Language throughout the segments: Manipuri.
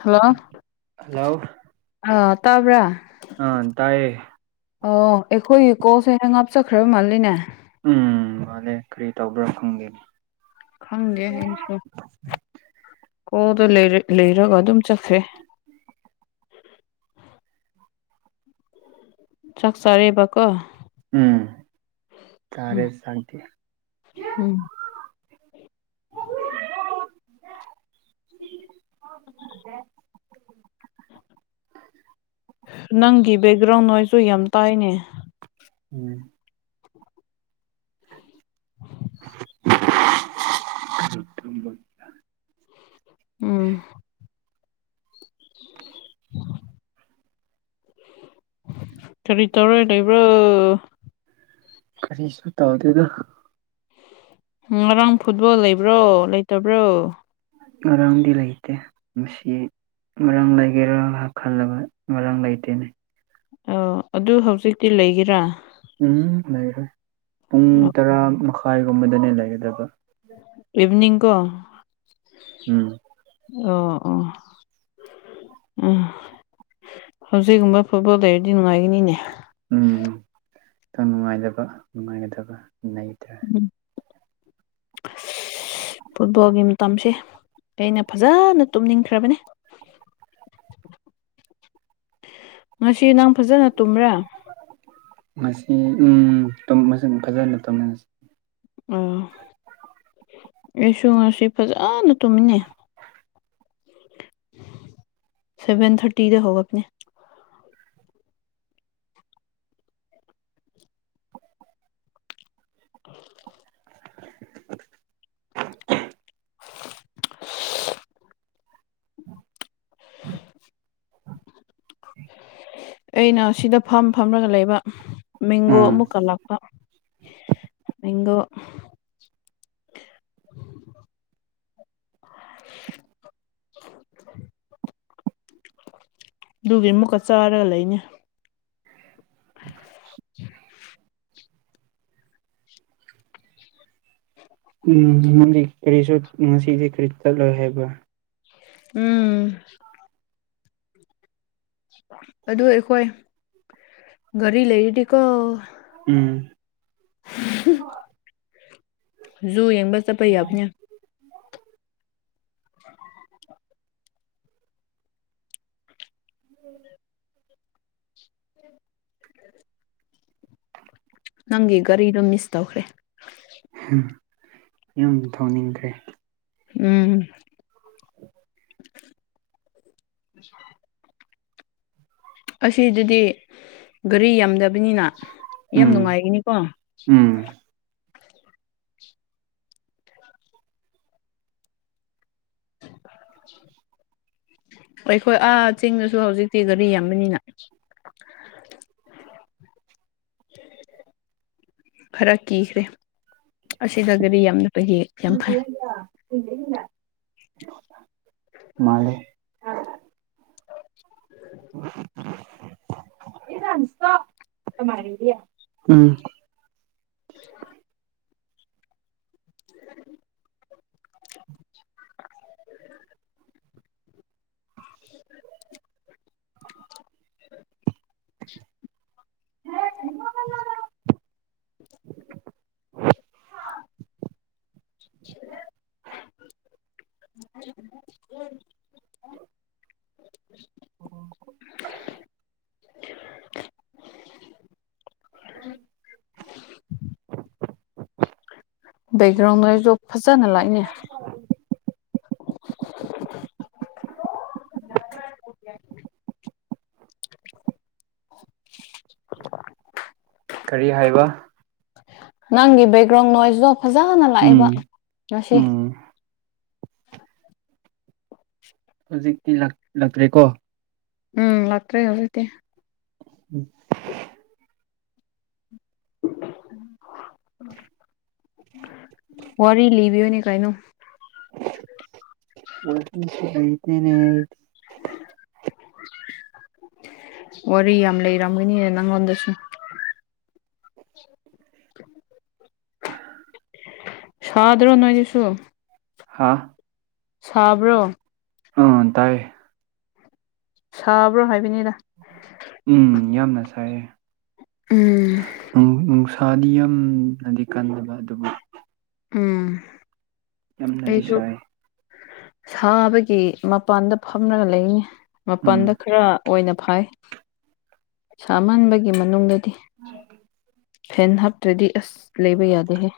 ꯍꯜꯂꯣ ꯍꯜꯂꯣ ꯑ ꯇꯥꯕ꯭ꯔꯥ ꯑꯥ ꯇꯥꯏꯌꯦ ꯑꯣ ꯑꯩꯈꯣꯏꯒꯤ ꯀꯣꯜꯁꯦ ꯍꯦꯡꯑꯞ ꯆꯈ꯭ꯔꯥ ꯃꯥꯜꯂꯤꯅꯦ ꯎꯝ ꯃꯥꯂꯦ ꯀꯔꯤ ꯇꯧꯕ꯭ꯔꯥ ꯈꯪꯗꯦ ꯈꯪꯗꯦ ꯑꯩꯁꯨ ꯀꯣꯜꯗꯨ ꯂꯩꯔ ꯂꯩ ꯗꯒ ꯑꯗꯨꯝ ꯆꯠꯈ꯭ꯔꯦ ꯆꯥꯛ ꯆꯥꯔꯦꯕ ꯀꯣ ꯎꯝ ꯎꯝ ꯇꯔꯦ ꯁꯥꯟꯇꯤ ꯎꯝ [inaudible] ꯗꯦ ꯅꯪꯒꯤ ꯕꯦꯛꯒ꯭ꯔꯥꯎꯟ ꯅꯣꯏꯁꯨ ꯌꯥꯝ ꯇꯥꯏꯅꯦ ꯎꯝ [inaudible] ꯎꯝ [inaudible] ꯀꯔꯤ ꯇꯧꯔꯥꯏ ꯂꯩꯕ꯭ꯔ‌ꯣ ꯀꯔꯤ ꯁ ꯇꯥꯎꯗꯦꯗ ꯉꯔꯥꯡ ꯐꯨꯠꯕꯣꯜ ꯂꯩꯕ꯭ꯔꯣ ꯂꯩꯇꯕ꯭ꯔꯣ ꯉꯔꯥꯡꯗꯤ ꯂꯩꯇꯦ ꯃꯁꯤ ꯃꯔꯥꯡ ꯂꯩꯒꯦꯔꯥ ꯉꯥꯏꯍꯥꯛ ꯈꯜꯂꯒ ꯃꯔꯥꯡ ꯂꯩꯇꯦꯅꯦ ꯑ ꯑꯗꯨ ꯍꯧꯖꯤꯛꯇꯤ ꯂꯩꯒꯦꯔꯥ ꯎꯝ ꯂꯩꯔꯣꯏ ꯄꯨꯡ ꯑꯣ ꯇꯔꯥ ꯃꯈꯥꯏꯒꯨꯝꯕꯗꯅꯦ ꯂꯩꯒꯗꯕ ꯏꯚꯅꯤꯡ ꯀꯣ ꯎꯝ ꯑꯣ ꯑꯣ ꯎꯝ ꯍꯧꯖꯤꯛꯒꯨꯝꯕ ꯐꯨꯠꯕꯣꯜ ꯂꯩꯔꯗꯤ ꯅꯨꯡꯉꯥꯏꯒꯅꯤꯅꯦ ꯎꯝ ꯎꯝ ꯈꯤꯇꯪ ꯅꯨꯡꯉꯥꯏꯇꯕ ꯅꯨꯡꯉꯥꯏꯒꯗꯕ ꯂꯩꯇꯥꯔꯦ [unintelligible] ꯐꯨꯠꯕꯣꯜꯒꯤ ꯃꯇꯝꯁꯦ ꯑꯩꯅ ꯐꯖꯅ ꯇꯨꯝꯅꯤꯡꯈ꯭ꯔꯕꯅꯦ [unintelligible] ꯉꯁꯤ ꯅꯪ ꯐꯖꯅ ꯇꯨꯝꯕ꯭ꯔꯥ ꯃꯁꯤ ꯎꯝ ꯐꯖꯅ ꯇꯧꯃꯤꯟꯅꯁꯤ ꯑꯣ ꯑꯩꯁꯨ ꯉꯁꯤ ꯐꯖꯅ ꯇꯨꯝꯅꯤ ꯁꯦꯚꯟ ꯊꯔꯇꯤꯗ ꯍꯧꯒꯅꯦ ꯑꯥ ꯑꯩꯅ ꯁꯤꯗ ꯐꯝ ꯐꯝꯂꯒ ꯂꯩꯕ ꯃꯦꯡꯒꯣ ꯎꯝ ꯑꯃꯨꯛ ꯀꯜꯂꯛꯄ ꯏꯒꯣ [unintelligible] ꯑꯗꯨꯒꯤ ꯑꯃꯨꯛꯀ ꯆꯥꯔꯒ ꯂꯩꯅꯤ [unintelligible] ꯎꯝꯗꯤ ꯀꯔꯤꯁꯨ ꯉꯁꯤꯗꯤ ꯀꯔꯤ ꯆꯠꯂꯣꯏ ꯍꯥꯏꯕ ꯎꯝ ꯑꯗꯨ ꯑꯩꯈꯣꯏ ꯒꯥꯔꯤ ꯂꯩꯔꯤꯗꯤꯀꯣ ꯎꯝ [unintelligible] ꯖꯨꯨ ꯌꯦꯡꯕ ꯆꯠꯄ ꯌꯥꯕꯅꯦ ꯎꯝ ꯅꯪꯒꯤ ꯒꯥꯔꯤꯗ ꯃꯤꯁ ꯇꯧꯈ꯭ꯔꯦ ꯌꯨꯝ ꯊꯧꯅꯤꯡꯈ꯭ꯔꯦ ꯎꯝ ꯑꯁꯤꯗꯨꯗꯤ ꯒꯥꯔꯤ ꯌꯥꯝꯗꯕꯅꯤꯅ ꯌꯥꯝ ꯎꯝ ꯅꯨꯡꯉꯥꯏꯈꯤꯅꯤꯀꯣ ꯎꯝ ꯑꯩꯈꯣꯏ ꯑꯥ ꯆꯤꯡꯗꯁꯨ ꯍꯧꯖꯤꯛꯇꯤ ꯒꯥꯔꯤ ꯌꯥꯝꯕꯅꯤꯅ ꯈꯔ ꯀꯤꯈ꯭ꯔꯦ ꯑꯁꯤꯗꯒꯤꯗꯤ ꯌꯥꯝꯅ ꯃꯥꯂꯦ [unintelligible] [unintelligible] ꯎꯝ [inaudible] [unintelligible] [unintelligible] [inaudible] [inaudible] [inaudible] [unintelligible] [unintelligible] [unintelligible] [unintelligible] [inaudible] ꯕꯦꯛꯒ꯭ꯔꯥꯎꯟꯒꯥꯏꯖꯨ ꯐꯖꯅ ꯂꯥꯛꯏꯅꯦ [inaudible] [unintelligible] ꯀꯔꯤ ꯍꯥꯏꯕ ꯅꯪꯒꯤ ꯕꯦꯛꯒ꯭ꯔꯥꯎꯟ ꯅꯣꯏꯁꯇꯣ ꯐꯖꯅ ꯂꯥꯛꯑꯦꯕ ꯎꯝ ꯉꯁꯤ ꯎꯝ ꯍꯧꯖꯤꯛꯇꯤ ꯂꯛꯇ꯭ꯔꯦꯀꯣ ꯎꯝ ꯂꯥꯛꯇ꯭ꯔꯦ ꯍꯧꯖꯤꯛꯇꯤ [unintelligible] [inaudible] [unintelligible] ꯋꯥꯔꯤ ꯂꯤꯕꯤꯌꯨꯅꯦ ꯀꯩꯅꯣ ꯍꯩꯇꯦꯅꯦ [inaudible] [unintelligible] ꯋꯥꯔꯤ ꯌꯥꯝ ꯂꯩꯔꯝꯒꯅꯤꯅꯦ ꯅꯉꯣꯟꯗꯁꯨ [inaudible] [unintelligible] [inaudible] [unintelligible] ꯁꯥꯗ꯭ꯔꯣ ꯅꯣꯏꯗꯁꯨ ꯍꯥꯥ ꯁꯥꯕ꯭ꯔꯣ ꯑꯝ ꯇꯥꯏꯌꯦ ꯁꯥꯕ꯭ꯔꯣ ꯍꯥꯏꯕꯅꯤꯗꯥ ꯎꯝ ꯌꯥꯝꯅ ꯁꯥꯏꯌꯦ ꯎꯝ ꯊꯥꯅꯤꯌꯝꯅꯗꯤ ꯀꯟꯗꯕ ꯑꯗꯨꯕꯨ ꯑꯝ ꯌꯥꯝꯅꯗꯤ ꯁꯥꯏ ꯁꯥꯕꯒꯤ ꯃꯄꯥꯟꯗ ꯐꯝꯂꯒ ꯂꯩꯅꯤ ꯎꯝ ꯃꯄꯥꯟꯗ ꯈꯔ ꯑꯣꯏꯅ ꯐꯥꯏ ꯁꯥꯃꯟꯕꯒꯤ ꯃꯅꯨꯡꯗꯗꯤ ꯐꯦꯟ ꯍꯥꯞꯇ꯭ꯔꯗꯤ ꯑꯁ ꯂꯩꯕ ꯌꯥꯗꯦ ꯍꯦ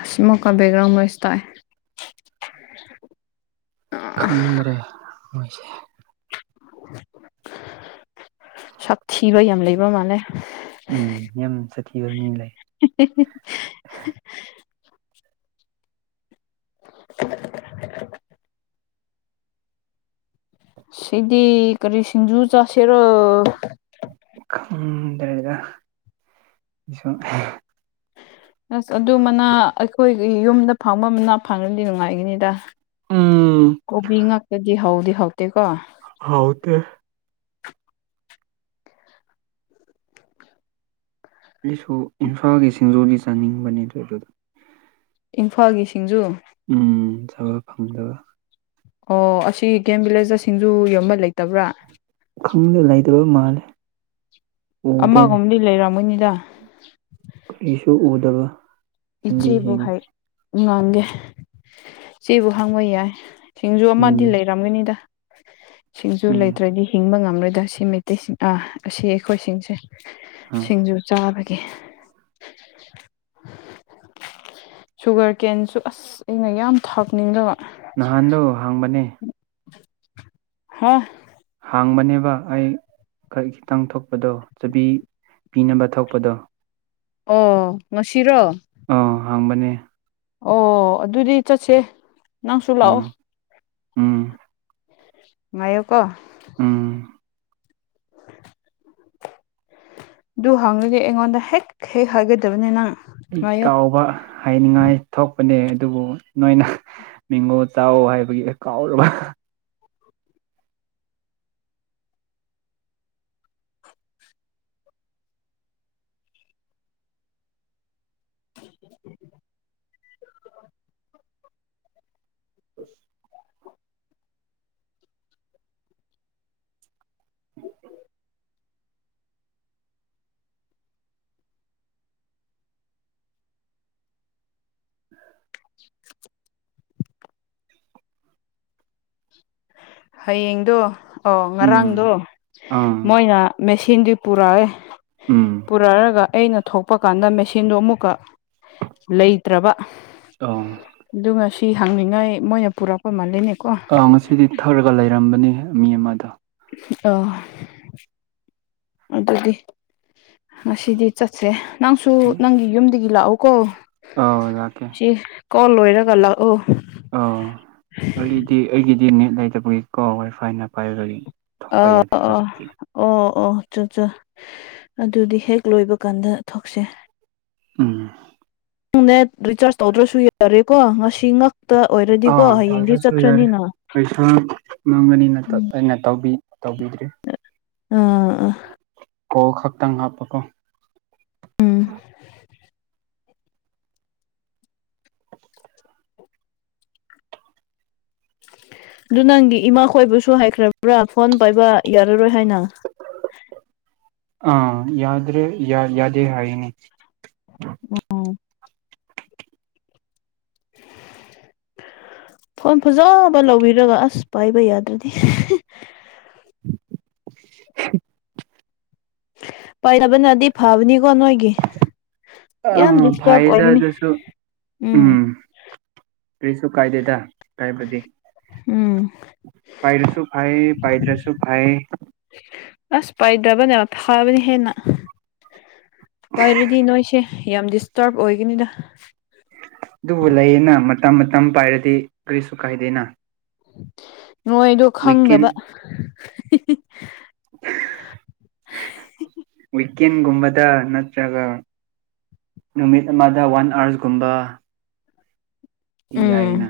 ꯑꯁ ꯃꯃꯨꯛꯀꯥ ꯕꯦꯒ꯭ꯔꯥꯎꯝꯝꯕ ꯅꯣꯏꯁ ꯇꯥꯥꯏ ꯈꯪꯗ꯭ꯔꯦ ꯃꯣꯏꯁꯦ ꯁꯥꯊꯤꯕ ꯌꯥꯝ ꯂꯩꯕ ꯃꯥꯜꯂꯦ ꯎꯝ ꯌꯥꯝ ꯁꯥꯊꯤꯕ ꯃꯤ ꯂꯩ [inaudible] [unintelligible] [inaudible] [unintelligible] ꯁꯤꯗꯤ ꯀꯔꯤ ꯁꯤꯡꯖꯨ ꯆꯥꯁꯦꯔꯣ ꯈꯪꯗꯔ꯭ꯦꯗꯥ ꯑꯩꯖꯨ ꯑꯁ ꯑꯗꯨ ꯃꯅꯥ ꯑꯩꯈꯣꯏꯒꯤ ꯌꯨꯝꯗ ꯐꯪꯕ ꯃꯅꯥ ꯐꯪꯅꯗꯤ ꯅꯨꯡꯉꯥꯏꯒꯅꯤꯗ ꯎꯝ ꯀꯣꯕꯤ ꯉꯥꯛꯇꯗꯤ ꯍꯥꯎꯗꯤ ꯍꯥꯎꯇꯦꯀꯣ ꯍꯥꯎꯇꯦ ꯑꯩꯁꯨ ꯏꯝꯐꯥꯜꯒꯤ ꯁꯤꯡꯖꯨꯗꯤ ꯆꯥꯅꯤꯡꯕꯅꯦ ꯑꯗꯨ ꯑꯗꯨꯗ ꯏꯝꯐꯥꯜꯒꯤ ꯁꯤꯡꯖꯨ ꯊꯕ ꯐꯪꯗꯕ ꯑꯣ ꯑꯁꯤ ꯒꯦꯝ ꯚꯤꯂꯦꯖ ꯁꯤꯡꯖꯨ ꯌꯣꯟꯕ ꯂꯩꯇꯕ꯭ꯔꯥ ꯈꯪꯗꯦ ꯂꯩꯇꯕ ꯃꯥꯜꯂꯦ ꯎꯗꯦꯅꯦ ꯑꯃꯒꯨꯝꯗꯤ ꯂꯩꯔꯝꯃꯣꯏꯅꯤꯗ ꯀꯔꯤꯁꯨ ꯎꯗꯕ ꯍꯤꯡꯗꯤ ꯏꯆꯦꯕꯨ ꯌꯦꯡꯉꯤ ꯍꯥꯏ ꯉꯥꯡꯒꯦ ꯏꯆꯦꯕꯨ ꯍꯥꯡꯕ ꯌꯥꯏ ꯁꯤꯡꯖꯨ ꯎꯝ ꯑꯃꯗꯤ ꯂꯩꯔꯝꯒꯅꯤꯗ ꯁꯤꯡꯖꯨ ꯎꯝ ꯂꯩꯇ꯭ꯔꯗꯤ ꯍꯤꯡꯕ ꯉꯝꯂꯣꯏ ꯗ ꯁꯤ ꯃꯩꯇꯩꯁꯤꯡ ꯑꯁꯤ ꯑꯩꯈꯣꯏꯁꯤꯡꯁꯦ ꯎꯝ ꯁꯤꯡꯖꯨ ꯆꯥꯕ ꯀꯦ ꯁꯨꯒꯔ ꯀꯦꯟꯁꯨ ꯑꯁ ꯑꯩꯅ ꯌꯥꯝ ꯊꯥꯛꯅꯤꯡꯗꯕ ꯅꯍꯥꯟꯗꯨ ꯍꯥꯡꯕꯅꯦ ꯍꯥ ꯍꯥꯡꯕꯅꯦꯕ ꯑꯩ ꯈ ꯈꯤꯇꯪ ꯊꯣꯛꯄꯗꯣ ꯆꯕꯤ ꯄꯤꯅꯕ ꯊꯣꯛꯄꯗꯣ ꯑꯣ ꯉꯁꯤꯔꯣ ꯍꯥꯡꯕꯅꯤ ꯑꯣ ꯑꯗꯨꯗꯤ ꯆꯠꯁꯦ ꯅꯪꯁꯨ ꯂꯥꯛꯑꯣ ꯎꯝ ꯎꯝ ꯃꯌꯨ ꯀꯣ ꯎꯝ ꯑꯗꯨꯗꯨ ꯍꯪꯉꯒ ꯑꯩꯉꯣꯟꯗ ꯍꯦꯛ ꯍꯦꯛ ꯍꯥꯏꯒꯗꯕꯅꯤ ꯅꯪ ꯑꯩ ꯉꯥꯏꯌꯣ ꯀꯥꯎꯕ ꯍꯥꯏꯅꯤꯡꯉꯥꯏ ꯊꯣꯛ ꯅꯦ ꯑꯗꯨꯕꯨ ꯅꯣꯏꯅ ꯃꯤꯉꯣ ꯆꯥꯛ ꯍꯥꯏꯕꯒꯤ ꯀꯥꯎꯔꯕ [unintelligible] ꯑꯁ [unintelligible] ꯍꯌꯦꯡꯗꯣ ꯑꯣ ꯎꯝ ꯉꯔꯥꯡꯗꯣ ꯑꯥ ꯃꯣꯏꯅ ꯃꯦꯆꯤꯟꯗꯤ ꯄꯨꯔꯛꯑꯦ ꯎꯝ ꯄꯨꯔꯛꯑꯒ ꯑꯩꯅ ꯊꯣꯛꯄ ꯀꯥꯟꯗ ꯃꯦꯆꯤꯟꯗꯣ ꯑꯃꯨꯛꯀ ꯂꯩꯇ꯭ꯔꯕ ꯑꯧ ꯑꯗꯨꯒ ꯉ ꯁꯤ ꯍꯪꯅꯤꯡꯉꯥꯏ ꯃꯣꯏꯅ ꯄꯨꯔꯛꯄ ꯃꯥꯜꯂꯤꯅꯦ ꯑꯥ ꯉꯁꯤꯗꯤ ꯊꯛꯔꯒ ꯂꯩꯔꯝꯕꯅꯤ ꯃꯤ ꯑꯃꯗꯣ ꯑꯣ ꯑꯗꯨꯗꯤ ꯉꯁꯤꯗꯤ ꯆꯠꯁꯦ ꯅꯪꯁꯨ ꯅꯪꯒꯤ ꯌꯨꯝꯗꯒꯤ ꯂꯥꯛꯑꯣꯀꯣ ꯑꯗꯀꯦ ꯀꯣꯜ ꯂꯣꯏꯔꯒ ꯂꯥꯛꯑꯣ ꯑꯥ ꯑꯩꯗꯤ ꯑꯩꯒꯤꯗꯤ ꯅꯦꯠ ꯂꯩꯇꯕꯒꯤ ꯀꯣ ꯋꯥꯏ ꯐꯥꯏꯅ ꯄꯥꯏꯕꯒꯤ ꯊꯣꯛꯣꯛꯄ ꯌꯥꯗ ꯑꯣ ꯍꯧꯖꯤꯀꯤ ꯑꯣ ꯑꯣ ꯆꯣ ꯆꯣ ꯑꯗꯨꯗꯤ ꯍꯦꯛ ꯂꯣꯏꯕ ꯀꯥꯟꯗ ꯊꯣꯛꯛꯁꯦ ꯎꯝ ꯅ ꯅꯦꯠ ꯔꯤꯆꯥꯔꯖ ꯇꯧꯗ꯭ꯔꯁꯨ ꯌꯥꯏ ꯌꯥꯔꯦꯀꯣ ꯉꯁꯤ ꯉꯛꯇ ꯑꯣꯏꯔꯗꯤꯀꯣ ꯑꯥ ꯍꯌꯦꯡꯗꯤ ꯇꯧꯗ꯭ꯔꯁꯨ ꯌꯥꯔꯦ ꯆꯠꯈ꯭ꯔꯅꯤꯅ ꯄꯩꯁꯥ ꯃꯥꯡꯒꯅꯤꯅ ꯎꯝ ꯑꯩꯅ ꯇꯧꯕꯤꯗ꯭ꯔꯔꯤ ꯑꯥ ꯀꯣ ꯈꯛꯇꯪ ꯍꯥꯞꯄꯀꯣ ꯎꯝ ꯑꯗꯨ ꯅꯪꯒꯤ ꯏꯃꯥ ꯈꯣꯏꯕꯨꯁꯨ ꯍꯥꯏꯈ꯭ꯔꯕ꯭ꯔꯥ ꯐꯣꯟ ꯄꯥꯏꯕ ꯌꯥꯔꯔꯣꯏ ꯍꯥꯏꯅ ꯍ ꯑꯥ ꯌꯥꯗ꯭ꯔꯦ ꯌꯥ ꯌꯥꯗꯦ ꯍꯥꯏꯅꯤ [unintelligible] ꯐꯣꯟ ꯐꯖꯕ ꯂꯧꯕꯤꯔꯒ ꯑꯁ ꯄꯥꯏꯕ ꯌꯥꯗ꯭ꯔꯗꯤ [unintelligible] ꯄ ꯔꯕꯅ ꯑꯗꯤ ꯐꯥꯕꯅꯤ ꯀꯣ ꯅꯣꯏꯒꯤ ꯌꯥꯝ ꯑꯥ ꯗꯤꯁꯇꯔꯕ ꯐꯩꯗ ꯑꯣꯏꯒꯅꯤ ꯑꯗꯨꯁꯨ ꯎꯝ ꯀꯔꯤꯁꯨꯨ ꯀꯥꯏꯗꯦꯗ ꯀꯥꯏꯕꯤ ꯎꯝ ꯄꯥꯏꯗꯁꯨ ꯐ ꯍꯥꯏꯥꯏ ꯄꯥꯏꯗꯁꯨ ꯐ ꯍꯥꯏ ꯑꯁ ꯄꯥꯏꯗ꯭ꯔꯕꯅꯦ ꯈꯕꯅꯤ ꯍꯦꯅ ꯄꯥꯏꯔꯗꯤ ꯅꯣꯏꯁꯦ ꯌꯥꯝ ꯗꯤꯁꯇꯔꯕ ꯑꯣꯏꯒꯅꯤꯗ ꯑꯗꯨꯕꯨ ꯂꯩꯌꯦꯅ ꯃꯇꯝ ꯃꯇꯝ ꯄꯥꯏꯔꯗꯤ ꯀꯔꯤꯁꯨ ꯀꯥꯏꯗꯦꯅ ꯅꯣꯏꯗꯣ ꯈꯪꯗꯕ ꯋꯤꯛꯀꯦꯟꯒꯨꯝꯕꯗ ꯅꯠꯇ꯭ꯔꯒ ꯅꯨꯃꯤꯠ ꯑꯃꯗ ꯋꯥꯟ ꯑꯥꯔꯁꯒꯨꯝꯕ ꯇꯤ ꯎꯝ ꯍꯥꯏꯏꯅ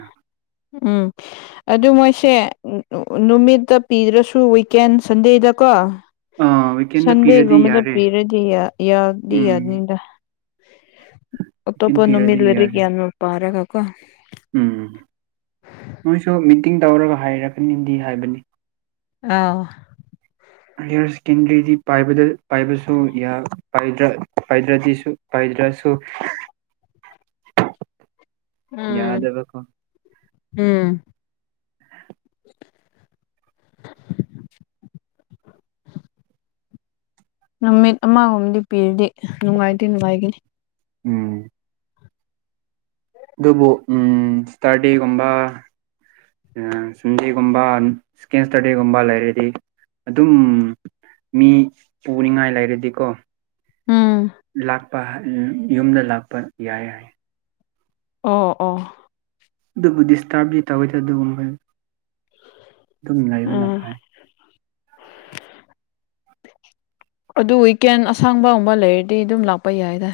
ꯎꯝ ꯑꯗꯨ ꯃꯣꯏꯁꯦ ꯅꯨꯃꯤꯠꯇ ꯄꯤꯗ꯭ꯔꯁꯨ ꯋꯤꯀꯦꯟ ꯁꯟꯗꯦꯗꯀꯣ ꯑꯥ ꯋꯤꯀꯦꯟꯗ ꯄꯤꯔꯗꯤ ꯁꯟꯗꯦꯒꯨꯝꯕꯗ ꯌꯥꯔꯦ ꯄꯤꯔꯗꯤ ꯌꯥꯗꯤ ꯎꯝ ꯌꯥꯅꯤꯡꯗ ꯑ ꯇꯣꯄ ꯋꯤꯀꯦꯟ ꯅꯃꯤꯜ ꯄꯤꯔꯗꯤ ꯌꯥꯔꯦ ꯑꯣꯏꯔꯒꯌꯥꯅ ꯄꯔꯒꯀꯣ ꯎꯝ ꯃꯣꯏꯁꯨ ꯃꯤꯇꯤꯡ ꯇꯧꯔꯒ ꯍꯥꯏꯔꯛꯀꯅꯤꯗꯤ ꯍꯥꯏꯕꯅꯤ ꯑ ꯍꯌꯔ ꯁꯦꯀꯦꯟꯗꯔꯤꯗꯤ ꯄꯥꯏꯕꯁꯨ ꯄꯥꯏꯗ꯭ꯔꯗꯤꯁꯨ ꯑꯗꯨꯔꯁꯨ ꯎꯝ ꯌꯗꯥꯕꯀꯣ ꯎꯝ [inaudible] ꯅꯨꯃꯤꯠ ꯑꯃꯒꯣꯝꯗꯤ ꯄꯤꯔꯗꯤ ꯅꯨꯡꯉꯥꯏꯇꯦ ꯅꯨꯡꯉꯥꯏꯅꯤ ꯎꯝ ꯑꯗꯨꯕꯨ ꯎꯝ ꯏꯁꯇꯥꯔꯗꯤꯒꯨꯝꯕ ꯁꯟꯗꯦꯒꯨꯝꯕ ꯏꯁꯀꯦꯟ ꯏꯁꯇꯔꯗꯦꯒꯨꯝꯕ ꯂꯩꯔꯗꯤ ꯑꯗꯨꯝ ꯃꯤ ꯎꯅꯤꯡꯉꯥꯏ ꯂꯩꯔꯗꯤꯀꯣ ꯎꯝ ꯂꯥꯛꯄ ꯌꯨꯝꯗ ꯂꯥꯛꯄ ꯌꯥꯏ ꯍꯥꯏ ꯑꯣ ꯑꯣ ꯑꯗꯨꯕꯨ ꯗꯤꯁꯇꯔꯕꯗꯤ ꯇꯧꯋꯤꯗ ꯑꯗꯨꯒꯨꯝꯕ ꯑꯗꯨꯝ ꯂꯩꯕꯅ ꯎꯝ ꯐꯩ ꯑꯗꯨ ꯋꯤꯀꯦꯟ ꯑꯁꯥꯡꯕꯒꯨꯝꯕ ꯂꯩꯔꯗꯤ ꯑꯗꯨꯝ ꯂꯥꯛꯄ ꯌꯥꯏꯗ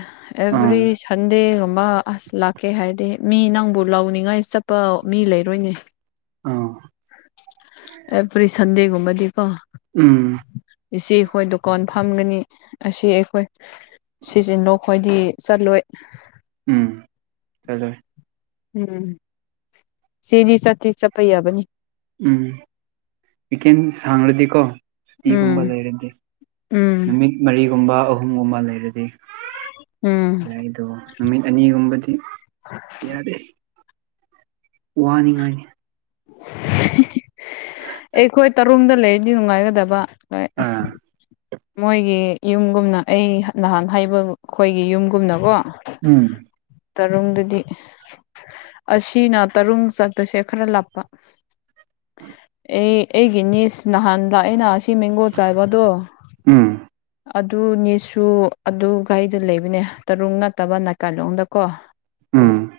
ꯑꯥ ꯑꯦꯕ꯭ꯔꯤ ꯁꯟꯗꯦꯒꯨꯝꯕ ꯑꯁ ꯂꯥꯛꯀꯦ ꯍꯥꯏꯔꯗꯤ ꯃꯤ ꯅꯪꯕꯨ ꯂꯧꯥꯎꯅꯤꯡꯉꯥꯏ ꯆꯠꯄ ꯃꯤ ꯂꯩꯔꯣꯏꯅꯦ ꯑꯥ ꯑꯦꯕꯔꯤ ꯁꯟꯗꯦꯒꯨꯃꯗꯀꯣ ꯎꯝ ꯏꯆꯦ ꯑꯩꯈꯣꯏ ꯗꯨꯀꯥꯟ ꯐꯝꯒꯅꯤ ꯑꯁꯤ ꯑꯩꯈꯣꯏ ꯁꯤꯁꯤꯅꯣ ꯑꯩꯣꯏꯗꯤ ꯆꯠꯂꯣꯏ ꯎꯝ ꯐꯗ ꯎꯝ ꯁꯤꯦꯗꯤ ꯆꯇ ꯆꯄꯩ ꯌꯥꯕꯅꯤ ꯎꯝ ꯋꯤꯀꯦꯟ ꯁꯥꯡꯂꯗꯤꯀꯣ ꯁꯨꯇꯤꯒꯨꯝꯕ ꯎꯝ ꯂꯩꯔꯗꯤ ꯎꯝ ꯅꯨꯃꯤꯠ ꯃꯔꯤ ꯀꯨꯝꯕ ꯑꯍꯨꯝꯒꯨꯝꯕ ꯂꯩꯔꯗꯤ ꯎꯝ ꯌꯥꯏꯗꯣ ꯅꯨꯃꯤꯠ ꯑꯅꯤꯒꯨꯝꯕꯗꯤ ꯌꯥꯗꯦ ꯋꯥꯅꯤꯉꯥꯏ [inaudible] ꯑꯦꯈꯣꯏ ꯇꯔꯨꯗ ꯂꯩꯔꯤꯗꯤ ꯅꯨꯡꯉꯥꯏꯒꯗꯕꯣꯏ ꯑꯥ ꯃꯣꯏꯒꯤ ꯌꯨꯝꯒꯨꯝꯅ ꯑꯩ ꯅꯍꯥꯟ ꯍꯩꯕ ꯑꯩꯈꯣꯏꯒꯤ ꯌꯨꯝꯒꯨꯝꯅꯀꯣ ꯎꯝ ꯇꯔꯨꯨꯝꯗꯗꯤ ꯑꯁꯤꯅ ꯇꯔꯨ ꯆꯠꯄꯁꯦ ꯈꯔ ꯂꯥꯞꯄ ꯑꯩ ꯑꯩꯒꯤ ꯅꯤꯁ ꯅꯍꯥꯟ ꯂꯥꯛꯑꯦꯅ ꯁꯤ ꯃꯦꯡꯒꯣ ꯆꯥꯏꯕꯗꯣ ꯎꯝ ꯑꯗꯨꯅꯦꯁꯨ ꯑꯗꯨ ꯒꯥꯔꯤꯗ ꯂꯩꯕꯅꯦ ꯇꯔꯨ ꯅꯠꯇꯕ ꯅꯥꯏꯀꯥꯏꯂꯣꯡꯗꯀꯣ ꯎꯝ